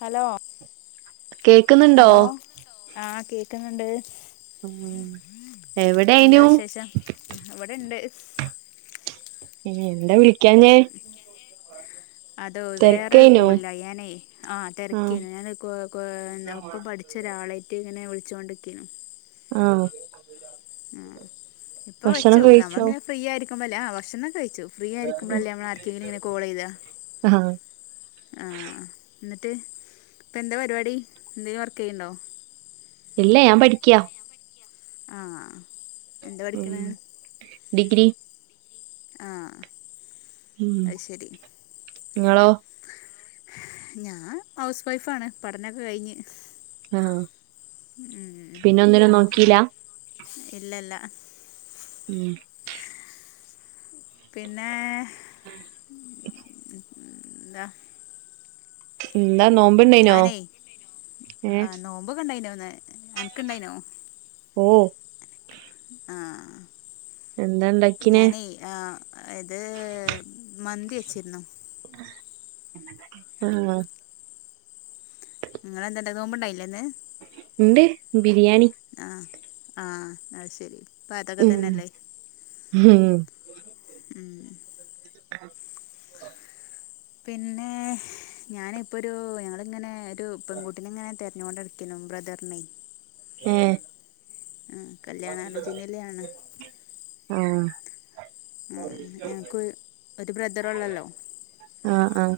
Hello കേക്കുന്നുണ്ടോ hello, ആഹ കേക്കുന്നുണ്ട് ഉം എന്താ എവിടെയ്നു വിശേഷം ഇവടെണ്ട്. എന്താ വിളിക്കാഞ്ഞേ അതോ വേറൊരു തെരക്കേയ്നോ കോളിലായി ഞാനേ ആ ആഹ് തിരക്കിന്ന് ഞാൻ കോ കോ ഒപ്പം പഠിച്ച് ഒരാളായിട്ട് ഇങ്ങനെ വിളിച്ചോണ്ടിക്കിനു ആഹ് ഇപ്പൊ ഭക്ഷണം വെച്ചു കഴിച്ചോ ഞമ്മളിങ്ങനെ ഫ്രീ ആയിരിക്കുമ്പോളല്ലേ ആ ഭക്ഷണം കഴിച്ചു ഫ്രീ ആയിരിക്കുമ്പോള്ളല്ലേ നമ്മള് ആർക്കെങ്കിലും ഇങ്ങനെ കോള് ചെയ്യാ ആഹ് ആ എന്നിട്ട് ഇപ്പം എന്താ പരിപാടി എന്തെങ്കിലും വർക്ക് ചെയ്യുണ്ടോ ഇല്ല ഞാൻ പഠിക്യാ [inaudible] എന്താ ഉം പഠിക്കണേ ഡിഗ്രി ആഹ് ഉം അത് ശരി ഇങ്ങളോ ഞാ ഹൗസ് വൈഫ് ആണ് പഠനൊക്കെ കഴിഞ്ഞ് ആ പിന്നെ ഒന്നിനും നോക്കിലാ ഇല്ലല്ല ഉം പിന്നെ ന്താ എന്താ നോമ്പ്ണ്ടേയ്നോ ഞാനേ ഏഹ് ആ നോമ്പൊക്കെ ഇണ്ടായിനോന് എനക്ക് ഇണ്ടായിനോ ഓ ആ [inaudible] ഞാനേയ് ആ ഇത് മന്തി വച്ചിരുന്നു [inaudible] ഇങ്ങളെന്തിണ്ടായി നോമ്പണ്ടായില്ലിന്ന് ഇണ്ട് ബിരിയാണി ആ അത്‌ ശരി ഇപ്പം അതൊക്കെ ഉം തന്നെയല്ലേ ഹും [inaudible] [inaudible] പിന്നെ ഞാനിപ്പൊ ഒരു ഞങ്ങളിങ്ങനെ ഒരു പെൺകുട്ടിനെ ഇങ്ങനെ തെര ഞ്ഞോണ്ടിരിക്കിനും ബ്രദർനേ [inaudible] ആ കല്യാണലോചനയിലാണ് [inaudible] ആ ഞങ്ങക്കോ ഒരു ബ്രദറോള്ളല്ലോ ആഹ് ആഹ്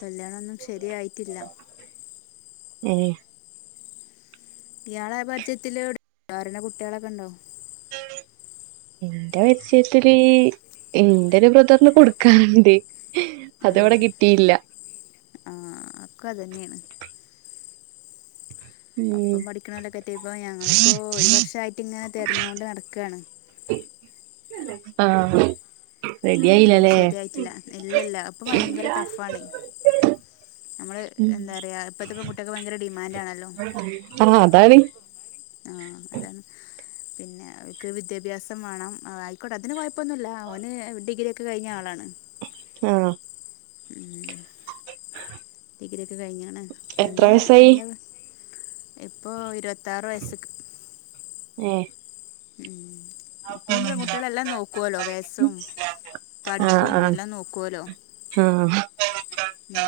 കല്യാണൊന്നും ശരിയായിട്ടില്ല [inaudible] ഇയാളാപാര്യാജയ്ത്തില് [unintelligible] കുട്ടികളൊക്കെ ഉണ്ടോ എന്റെ പരിജയത്തില് എന്റെ ഒരു ബ്രദറിന് കൊടുക്കാനുണ്ട് ആ അതവിടെ കിട്ടിയില്ല അക്കും തന്നെയാണ് ഉം ഒപ്പം പഠിക്കണോലേക്കെറ്റിയപ്പോ ഞങ്ങളിപ്പോ ഒരു വർഷ ആയിട്ട് ഇങ്ങ തെരഞ്ഞോണ്ട് നടക്കണ് ആഹ് റെഡി ഒന്നും ആയില്ലല്ലേ ശരിയായിട്ടില്ല ഇല്ല ഇല്ല അപ്പൊ ഭയങ്കര ടഫ് ആണ് ഞമ്മള് ഉം എന്താ പറയാ ഇപ്പയത്തെ പെൺകുട്ടികൾക്ക് ഭയര ഡിമാൻഡ് ആണ് ആ അതാണ് ആ അതാണ് പിന്നെ അവർക്ക് വിദ്യാഭ്യാസം വേണം ആയിക്കോട്ടെ അതിന് കൊയപ്പൊന്നൂല്ല ഓന് ഡിഗ്രി ഒക്കെ കഴിഞ്ഞ ആളാണ് ആഹ് ഉം ഡിഗ്രിക്കെ കഴിഞ്ഞാണ് എത്ര പിന്നെ വയസായി എന്താ ഇപ്പോൾ ഇരുപത്തി ത്താറവയസ്സിക് ഹ ഉം ഇപ്പൊ പെൺകുട്ടികളെല്ലാം നോക്കുവല്ലോ വയസ്സും ആഹ് പഠിപ്പും ആഹ് എല്ലാം നോക്കുവലോ ആഹ് ഉ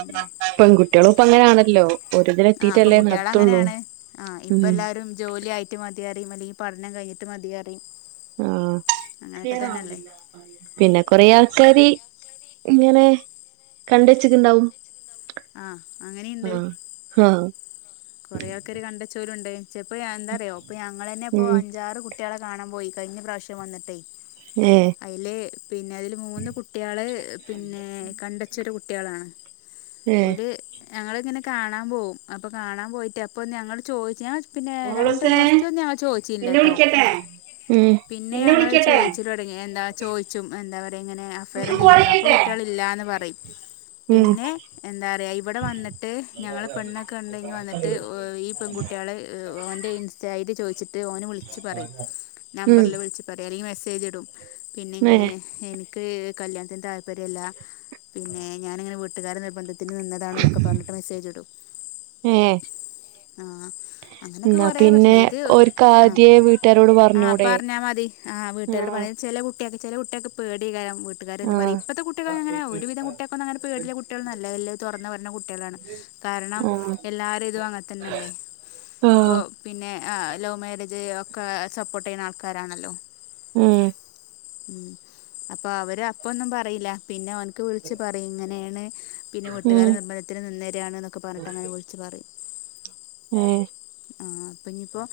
കുട്ടികളിപ്പ അങ്ങനൊണല്ലോ ആഹ അപ്പം കുട്ടികള അങ്ങനെയാണ് ആ ഇപ്പ ഉം എല്ലാരും ജോലിയ ആയിട്ട് മതിയ അതല്ല ഈ പഠനം കഴിട്ട് മതിയറി ആ പിന്നെ കൊറേ ആൾക്കാാര് ഇങ്ങനെ കണ്ട വെച്ചിട്ടുണ്ടാവും ആഹ് അങ്ങനെയുണ്ട് ആഹ് ആഹ് കൊറെേ ആൾക്കൊരു കണ്ട ചോലണ്ട്പ്പോ എന്താറയോ ഇപ്പൊ ഞങ്ങൾ തന്നെ ഇപ്പൊ ഉം അഞ്ചാറ് കുട്ടികളെ കാണാൻ പോയി കഴിഞ്ഞ പ്രാവശ്യം വന്നിട്ടേ ഏഹ് അതിലെ പിന്നെ അതില് മൂന്ന് കുട്ടികള് പിന്നെ കണ്ടച്ചരു കുട്ടികളാണ് ഏഹ് ഞങ്ങിങ്ങനെ കാണാൻ പോകും അപ്പ കാണ ഞൻ പോയിട്ട് അപ്പൊ ഞങ്ങള്ൾ ചോദിച്ച ഞാൻ പിന്നെ രണ്ട് മോളൂസേ വസ്തു ഒന്നും ഞങ്ങൾ നിന്നെ ചോദിച്ചിില്ലേട്ടോ വിളിക്കട്ടെ ഉം പിന്നെ നിന്നെ ഞങ്ങള്ൾ വിളിക്കട്ടെ ചോദിച്ച തുടങ്ങി എന്താ ചോദിച്ചും എന്താ പറ ഇങ്ങനെ അഫയർ നിനക്ക് എന്തെലും കോള് ഉണ്ടോ അപ്പൊ ചെയ്യട്ടെ കുട്ടികൾ ഇല്ല എന്ന് പറയും ഉം പിന്നെ എന്താ പറയാ ഇവിടെ വന്നിട്ട് ഞങ്ങള് പെണ്ണൊക്കെ ഉണ്ട വന്നിട്ട് ട്ട് ഈ പെൺകുട്ടികളെ ഓന്റെ ഇൻസ്റ്റായി് ചോദിച്ചിട്ട് ഓന വിളിച്ച് പറയും നമ്പറിൽ ഉം വിളിച്ച് പറയാ അല്ലെങ്കിൽ മെസ്സേജ് ഇടും പിന്നെ ഏ ഇങ്ങനെ എനിക്ക് ക്ക് കല്യാണത്തിൻ്റെ താല്പര്യമല്ല പിന്നെ ഞാനിങ്ങനെ വീട്ടുകാര നിർബന്ധി ന് നിന്നതാണെന്നൊക്കെ പറഞ്ഞിട്ട് മെസ്സേജ് ഇടും ഏ ആഹ അങ്ങനെയൊക്കെ എന്നാ കൊറെ പ്രശണം പിന്നെ ഇത് ഓര്ക്ക് ആ ആദ്യേ വീട്ടുകാരോട് ആഹ പറഞ്ഞൂടെ പറഞ്ഞാൽ മതി ആ വീട്ടുകോട് ആഹ് പറയുന്നത് ച കുട്ടിയൊെ ചില കുട്ടിയൊെ പേടികരം വീട്ടുകാരെ എന്ത് പറയാ ആഹ് ഇപ്പത്തെ കുട്ടികൾള അങ്ങനെ ഒരുവിധം കുട്ടികൾക്കൊന്നും അനെ പേടില കുട്ടികൾ നല്ല തുറന്ന് പറഞ്ഞ കുട്ടികളാണ് കാരണം ആഹ് എല്ലാരും ഇത് അങ്ങത്തന്നെയല്ലേ ഇപ്പൊ ആഹ് പിന്നെ ആ ലവ് മാരേജ് ഒക്കെ സപ്പോർട്ട് ചെയ്യുന്ന ആൾക്കാരാണല്ലോ ഉം ഉം അപ്പൊ അവര് അപ്പൊന്നും പറയില്ല പിന്നെ അവനക്ക് വിളിച്ചച്ച് പറയും ഇങ്ങനെയാണ് പിന്നെ വീട്ടുകാല ഉം നിർബന്ധത്തിന് നിന്നേരയാണ് എന്നൊക്കെ പറഞ്ഞിട്ട് അങ്ങനെ വിളിച്ചച്ച് പറയും ഉം പഞ്ഞിപ്പോ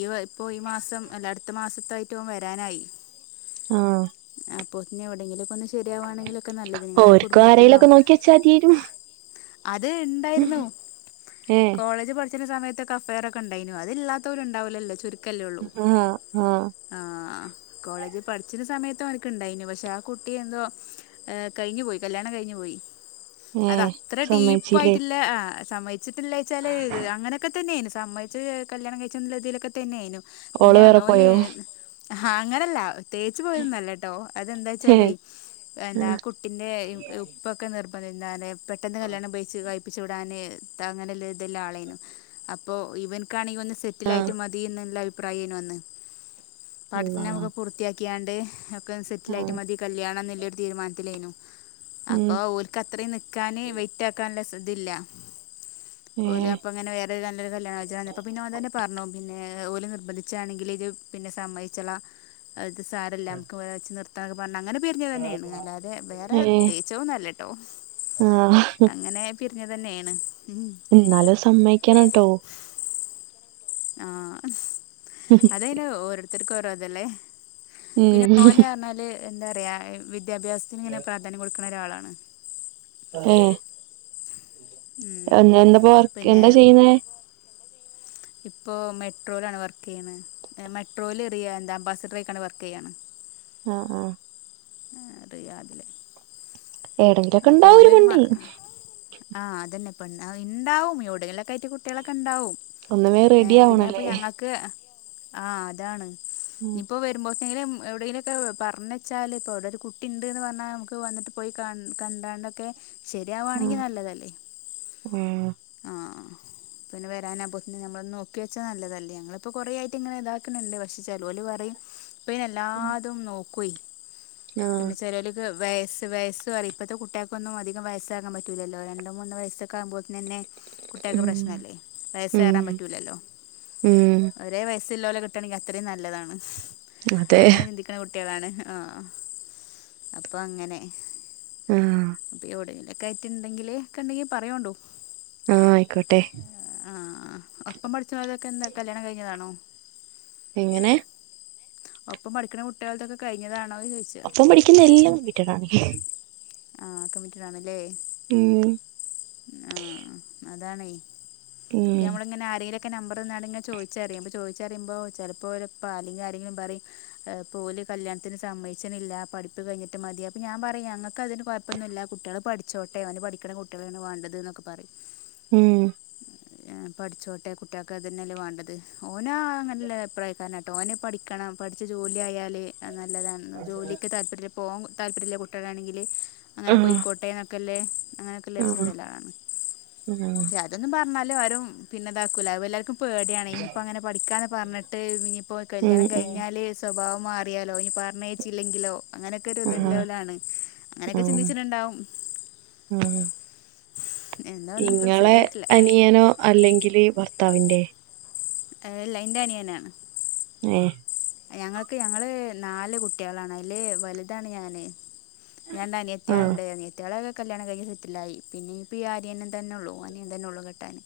ഈവ ഇപ്പോൾ ഈ മാസം അല്ല അടുത്ത മാസത്തായിറ്റവും വരാനായി ആഹ പൊന്നെ എവിടെങ്കിലും ഓർക്കും കുടുംബത്തിലോ ആരെങ്കിലൊക്കെ നോക്കി വച്ചാതിും അത് ഉണ്ടായിരുന്നു ഏ കോളേജ് പഠ ച സമയത്ത്ക്കെ അയൊക്ക ഉണ്ടായിു അത്ല്ലാത്തവരുണ്ടാവില്ലോല്ലോ ച ആഹ ആഹ കോളേജിൽ പഠിച്ചുന്ന സമയത്തും എനക്ക് ഇണ്ടായിരുന്നു പക്ഷെ ആ കുട്ടിയെ എന്തോ കഴിഞ്ഞു പോയി കല്യാണം കഴിഞ്ഞു പോയി അത് ഉം അത്ര ടീപ്പ് ആയിട്ടില്ല ആ സമ്മഹച്ചിട്ടില്ല വച്ചാല് അങ്ങനെയൊക്കെ തന്നെയുംമ്മധച്ച് കല്യാണം കഴിച്ച ന രതിലൊക്കെ തന്നെയയിും ഓള് വേറെ പോയോ ആഹ അങ്ങനെയല്ല പ്രത്യേകിച്ച് പോയതന്നല്ല കേട്ടോ അതെന്താ ഏ വെച്ചാലേ എന്താ കുട്ടിന്റെ ഉപ്പൊക്കെ നിർ അന്നെ പെട്ടെന്ന് കല്ണം ബേിച്ച് ക ച്ച് വിടാന് അങ്ങനുള്ള ഇതെല്ലാം ആളേനും അപ്പോ ഇവനക്കാണെങ്ക ഒന്ന് സെറ്റില ആയിട്ട് മതിന്ന് ല്ല അഭിപ്രായേനു അന്ന് അള്ളാ പാഠന അവ്ടെ പൂർത്തിയാക്കിയാണ്ട് ഒക്കെ സെറ്റിൽ ആയിട്ട് ആഹ് മതി കല്യാണം ല്ലൊരു തീരുമാനത്തിലായിനു ഉം അപ്പൊഓൽക്കത്രയും നിക്കാന് വൈറ്റ് ആക്കാനുള്ളതില്ല ഏ ഓല് അപ്പൊ അങ്ങനെ വേറെ നല്ലൊരു കല്യാണജന അപ്പ പിന്നെ ഓൻ തന്നെ പറഞ്ഞു പിന്നെ ഓല് നിർബന്ധിച്ചാണെങ്കിൽ ഇത് പിന്നെ സമ്മതിച്ചള അത് സാരല്ലാ നമുക്ക് വ വച്ച് നിർത് [unintelligible] പറഞ്ഞ അങ്ങനെ പെരിഞ്ഞത്ന്നെയാണ് അല്ലാതെ വേറെ ഏ തേച്ചതൊന്നല്ലട്ടോ ആഹ് അങ്ങനെ പിരിഞ്ഞതന്നെണ് ന്നാലും സമ്മയിക്കനട്ടോ ആഹ് അതെന ഓരോര്ത്തർക്ക് ഓരോതല്ലേ പിന്നെ ഉം ഓന് അർഞ്ഞാല് എന്താറയാ വിദ്യാഭ്യാസത്തിന് ഇങ്ങനെ പ്രാധാന്യം കൊടുക്കുന്ന ഒരാളാണ് അഹ് ഏ ഉം എന്താപ്പ വർക്ക് എന്താ ചെയ്യുന്നേ? ഇപ്പൊ മെട്രോയിലാണ് വർക്ക്യ്യണെ ഏ മെട്രോൽ എറിയ എന്താ അംബാസിഡറേക്കാണ് വർക്ക്യ്യാണ് ആഹ് ആഹ് ഏഹ് റിയാദില് അപ്പൊ ഏടെങ്കിലൊക്കെണ്ടാവും ഒരു ഓനൊരു പെണ്ണ് ഇപ്പ ഇണ്ടാവും എവിടലൊക്കെ ആയിട്ട കുട്ടികളൊക്കെണ്ടാവും ഒന്ന് വേ റെഡി ആവണല്ലേ? ആഹ് അതാണ് ആ ഇനിപ്പോ വെരുമ്പോ എങ്കിലും എവിടെങ്കിലുംക്കെ പറഞ്ഞച്ചാല് ഇപ്പോ അവിടെ ഒരു കുട്ടിണ്ട്ന്ന് പറഞ്ഞാ അമുക്ക് വന്നിട്ട് കാണം കണ്ടാണ്ടൊക്കെ ശരിയാവാണെങ്കിൽ നല്ലതല്ലേ? ആ ആഹ് ആഹ് പിന്നെ വെരാൻ ആവുബോതിന് ഞമ്മള് നോക്കി വെച്ചാ നല്ലതല്ലേ ഞങ്ങളിപ്പോ കൊറേയിട്ട് ഇങ്ങനെ ഇതാക്ക്ണ്ണ്ട് പക്ഷേ ചെലോല് ഇപ്പഅയ്ന് എല്ലാതും നോക്ക്വ് ആ പിന്നെ ചെലോല് വെയസ് വെയസ് പറി ഇപ്പോത്തെ കുട്ടിയേൾകൊന്നും അതികം വയസ്സകാൻ പറ്റുലല്ലോ രണ്ട് മൂന്ന് വയസ്സക്കെ ആകുമ്പോതന്നെ കുട്ടിയേക്ക് ഉം പ്രശ്നല്ലേ വയസ്സ ഉം ഏറാൻ പറ്റൂലല്ലോ ഉം ഒരേ വയസ് ല്ലോലെ കിട്ടണെങ്കിൽ അത്രയും നല്ലതാണ് അതെ അങ്ങനെ ചിന്തിക്ണ കുട്ടിയേളാണ് ആഹ് അപ്പൊ അങ്ങനെ ആ അപ്പവിടെ ഒക്കെ ആയിറ്റ്ണ്ടെങ്കിൽ ഒക്കെണ്ടെങ്കിൽ പറയോണ്ടു ആ ആയിക്കോട്ടെ ആഹ് ഒപ്പം പഠിച്ചനോൾതൊക്കെ എന്താ കല്യാണം കഴിഞ്ഞതാണോ? എങ്ങനെ? ഒപ്പൊ പഠിക്ണ കുട്ടികളത്തൊക്കെ കഴിഞ്ഞതാ അപ്പം പഠിക്കുന്ന എല്ലാം ട്ടിടാണ് ആഹ കമ്മിറ്റിടണല്ലേ.......... ഉം........... ആഹ അതാണ ഉം ഇപ്പ നമ്മള ആരങ്കി നമ്പർ ചോദിച്ചറിയും ചോിച്ചിയുമ്പോ ചലപ് ഇപ്പ ആരങ്കിലാണെങ്കിലും പറയുംഓല് കല്യാത്തിന് സമ്മയച്ചനില്ല പഠപ്പ് കഴിഞ്ഞിട്ട് മതി അപ്പ ഞൻ പറയും ഞങ്ങക്ക് അതിന് കൊഴപ്പൊന്നും ഇില്ല കുട്ടികൾ പഠിച്ചോ. [unintelligible] അവന് പഠിക്കണ കുട്ടികളേണ് വാണ്ടത് എന്നൊക്കെ പറയും ഉം ഏഹ് പഠിച്ചോട്ടെ കുട്ട്യൾക്ക് അതെന്നെല്ലേ വേണ്ടത് ഓന നല്ല അഭിപ്രായക്കാരനാട്ടോ ഓന് പഠിക്കണം ആഹ് പഠിച്ച് ജോലിയായാല് നല്ലതാണ് ജോലിക്ക് താല്പര്യ പോവാൻ താല്പര്യള്ള കുട്ട്യളാണെങ്കില് ആ അങ്ങനെ പൊയ്ക്കോട്ടെ എന്നൊക്കെ അല്ലേ അങ്ങനെയൊക്ക്ള്ള ആ ഒരു ചിന്ത ഉള്ള ആളാണ് ആ ക്ഷേ അതൊന്നും പറ എന്നാലും ആരും പിന്നെതാക്കൂല അവ എല്ലാരക്കും പേടിയാണ് ഇനിയിപ്പോൾ അങ്ങനെ പഠിക്കാ എന്ന് പറഞ്ഞിട്ട് ഇനിയിപ്പോൾ ഉം കല്യാണം ഉം കഴിഞ്ഞാല് സ്വഭാവം. മാറിയാലോ ഇനി പറഞ്ഞയച്ചില്ലെങ്കിലോ അങ്ങനെയൊക്കെ ഒരു ആ ഇതില്ലോലാണ് ആ ആ അങ്ങനെയൊക്കെ ചിന്തിച്ചിട്ടുണ്ടാവും എന്താ ഒന്നും ഇപ്പം ഇങ്ങളെ ശരിയായിട്ടില്ല അനിയനോ അല്ലെങ്കില് ഭർത്താവിന്റെ അതല്ല എന്റെ അനിയനാ ഏ ഞങ്ങൾക്ക് ഞങ്ങള് നാല് കുട്ടികളാണ് അയില് വലുതാണ് ഞാന്- രണ്ട് ആഹ് അനിയത്തികയാളുണ്ട് അനിയ - കല്യാണ കഴിഞ്ഞ് സെറ്റിലായി പിന്നെ ഈ ഇപ്പൊ അരിയാൻ തന്നെ ഉള്ളൂ അനിയൻ തന്നെ ഉള്ളൂ കെട്ടാൻ-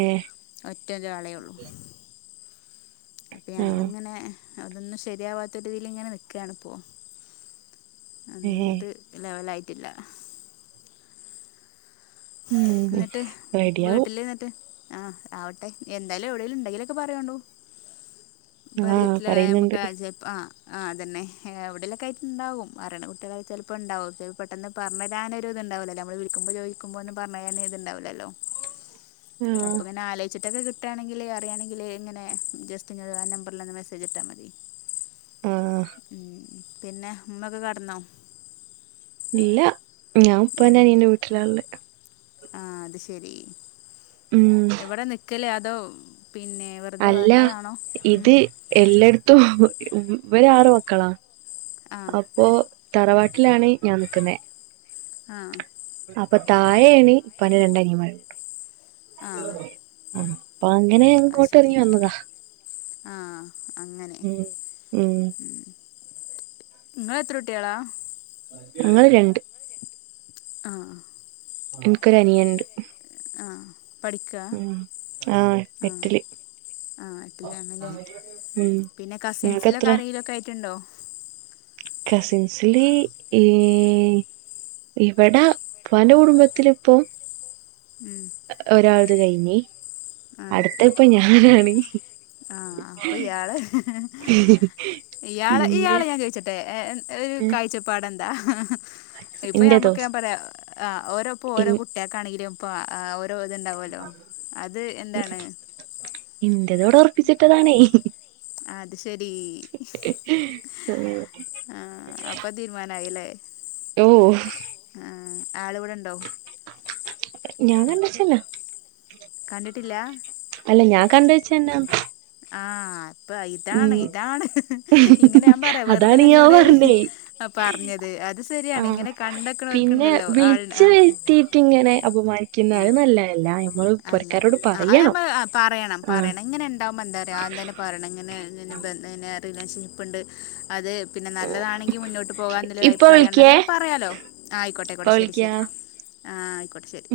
ഏയ ഒറ്റ ഒരാളെ ഉള്ളൂ അപ്പം ആഹ് ഞങ്ങളിങ്ങനെ അതൊന്നും ശരിയാവാത്ത രീതിൽ ഇങ്ങനെ നിൽക്കയാണിപ്പോ ഒന്നും ഏഹ് ഇങ്ങോട്ട് ലെവലായിട്ടില്ല ഉം എന്നിട്ട് റെഡിയാവു വീട്ടിൽ എന്നിട്ട് ആ ആവട്ടെ എന്തായാലും എവിടെേങ്കലും ഉണ്ടെങ്കിലോക്കെ പറയയു വേണ്ടു ആഹ് പരിചായത്തിലെ പറയുന്നുണ്ട് എമക്ക [unintelligible] ജപ്പ ആ ആതന്നെ എവിടെലൊക്കെ ആയിട്ടുണ്ടാവും മരണ വീട്ടിലൊക്കെ ചെലപ്പോ ഉണ്ടാവും പെട്ടെന്ന് പറഞ്ഞു തരാൻ ഒരു ഇത് - ന വിളിക്കുമ്പോ ചോയിക്കുമ്പോ ഒന്നും പറഞ് അങ്ങനെ ഇത് ഇണ്ടാവില്ലല്ലോ അപ്പ ആഹ് പിന്നെ ആലോചി - ചിറ്റൊക്കെ കിട്ടുയാണെങ്കിൽ അറിയാണെങ്കിൽ ഇങ്ങനെ ജസ്റ്റ് നിങ്ങള് ആ നമ്പറിലൊന്ന് മെസ്സേജ് ഇട്ടാൽ മതി ആഹ് ഉം പിന്നെ ഉമ്മയൊക്കെ കെടന്നോ ഇല്ല ഞാൻ ഇപ്പ എന്റെ അനീയന്റെ വീട്ടിലായൊള്ളെ ആഹ് അത് ശെരി ഉം എവിടെ നിക്കല് അതോ പിന്നെ വെറുതെ അല്ല വന്നതാണോ ഉം. ഇത് എല്ലായിടത്തും ഇവന് ആറ് മക്കളാ ആ അപ്പോ തറവാട്ടിലാണ് ഞാൻ നിക്കുന്നേ ആഹ് അപ്പോ താഴെയാണ് ഉപ്പാന്റെ രണ്ട് അനിയമാരു ആഹ് അപ്പ അങ്ങനെ ഇങ്ങോട്ട് എറങ്ങി വന്നതാ ആഹ് അങ്ങനെ ഉം ഉം നിങ്ങളെത്ര കുട്ടികളാ ഞങ്ങള് രണ്ട് ആഹ് എൻക്കൊര അനിയണ്ട് ആ പഠിക്കുക ഉം ആഹ് എട്ടില് ആഹ് എട്ടിലാണല്ലേ ഉം പിന്നെ കസിൻസിലൊക്കെ ആരെങ്കിലൊക്കെ ആയിട്ടുണ്ടോ കസിൻസിലി ഈഹ് ഇവടാ ഉപ്പാന്റെ കുടുംബത്തിലിപ്പോം ഉം. ഒരാളത് കഴിഞ്ഞി ആ അടുത്ത ഇപ്പ ഞാനാണ് ആഹ് അപ്പോ ഇയാള് ഇയാള് പിന്നെ ഇയാളെ ഞാൻ ചോയിച്ചോട്ടെ ഒരു കാഴ്ച്ചപ്പാട് എ ന്താ ഇപ്പോ ഇന്റതോ ഞമ്മക്ക് ഞാൻ പറയാ ഓരോപ്പോ ഓരോ ഇൻ- കുട്ടികക്കാണെങ്കിലും ഇപ്പോ ഓരോ ഇത്ണ്ടാവുവല്ലോ അത് എന്താണ്? പ്പിച്ചിട്ടതാണേ അത് ശെരി ആഹ് അപ്പോ തീരുമാനായില്ലേ ഓഹ് ആഹ് ആള് വിടെണ്ടോ ഞാൻ കണ്ടിട്ടില്ല കണ്ടിട്ടില്ല ഞാൻ കണ്ട് വെച്ചന്നാ ആഹ് ഇപ്പ ഇതാണ് ഇതാണ് ഇങ്ങനെ ഞാൻ പറയാ അതാണ് വെറുതെല്ല ഇന്നോട് അ പറഞ്ഞത്. അത് ശരിയാണ് ആഹ് ഇങ്ങനെ പിന്നെ കണ്ടക്കണോർക്കുണ്ടല്ലോ ആൾ വിളിച് ആഹ് വരിത്തീട്ട് ങ്ങനെ അപമാനി ക്കുന്നഹ് അഹ് നല്ലേല്ല അല്ല അഹ് അഹ് അമ്മഹ് അ പറയണം ആ പറയണം. ഇങ്ങനെ ഉണ്ടാവുമ്പോ എന്താആദ്യംതന്നെ പറയണം ങ്ങനെ പിന്നന്നെ പെണ്ണേന്നെ റിലേൻഷിപ്ണ്ട് അത് പിന്നെ നല്ലതാണെങ്കിൽ മുന്നോട്ട് പോകാ എന്നുള്ളൊരു ഇപ്പൊ വിളിക്കേ അഭിപ്രായംമാണെന്നൊക്കെ പറയാലോ ആയിക്കോട്ടെ ഇപ്പൊ ആയിക്കോട്ടെ ശരി ശരി വിളിക്കാം ആ ആയിക്കോട്ടെ ശരി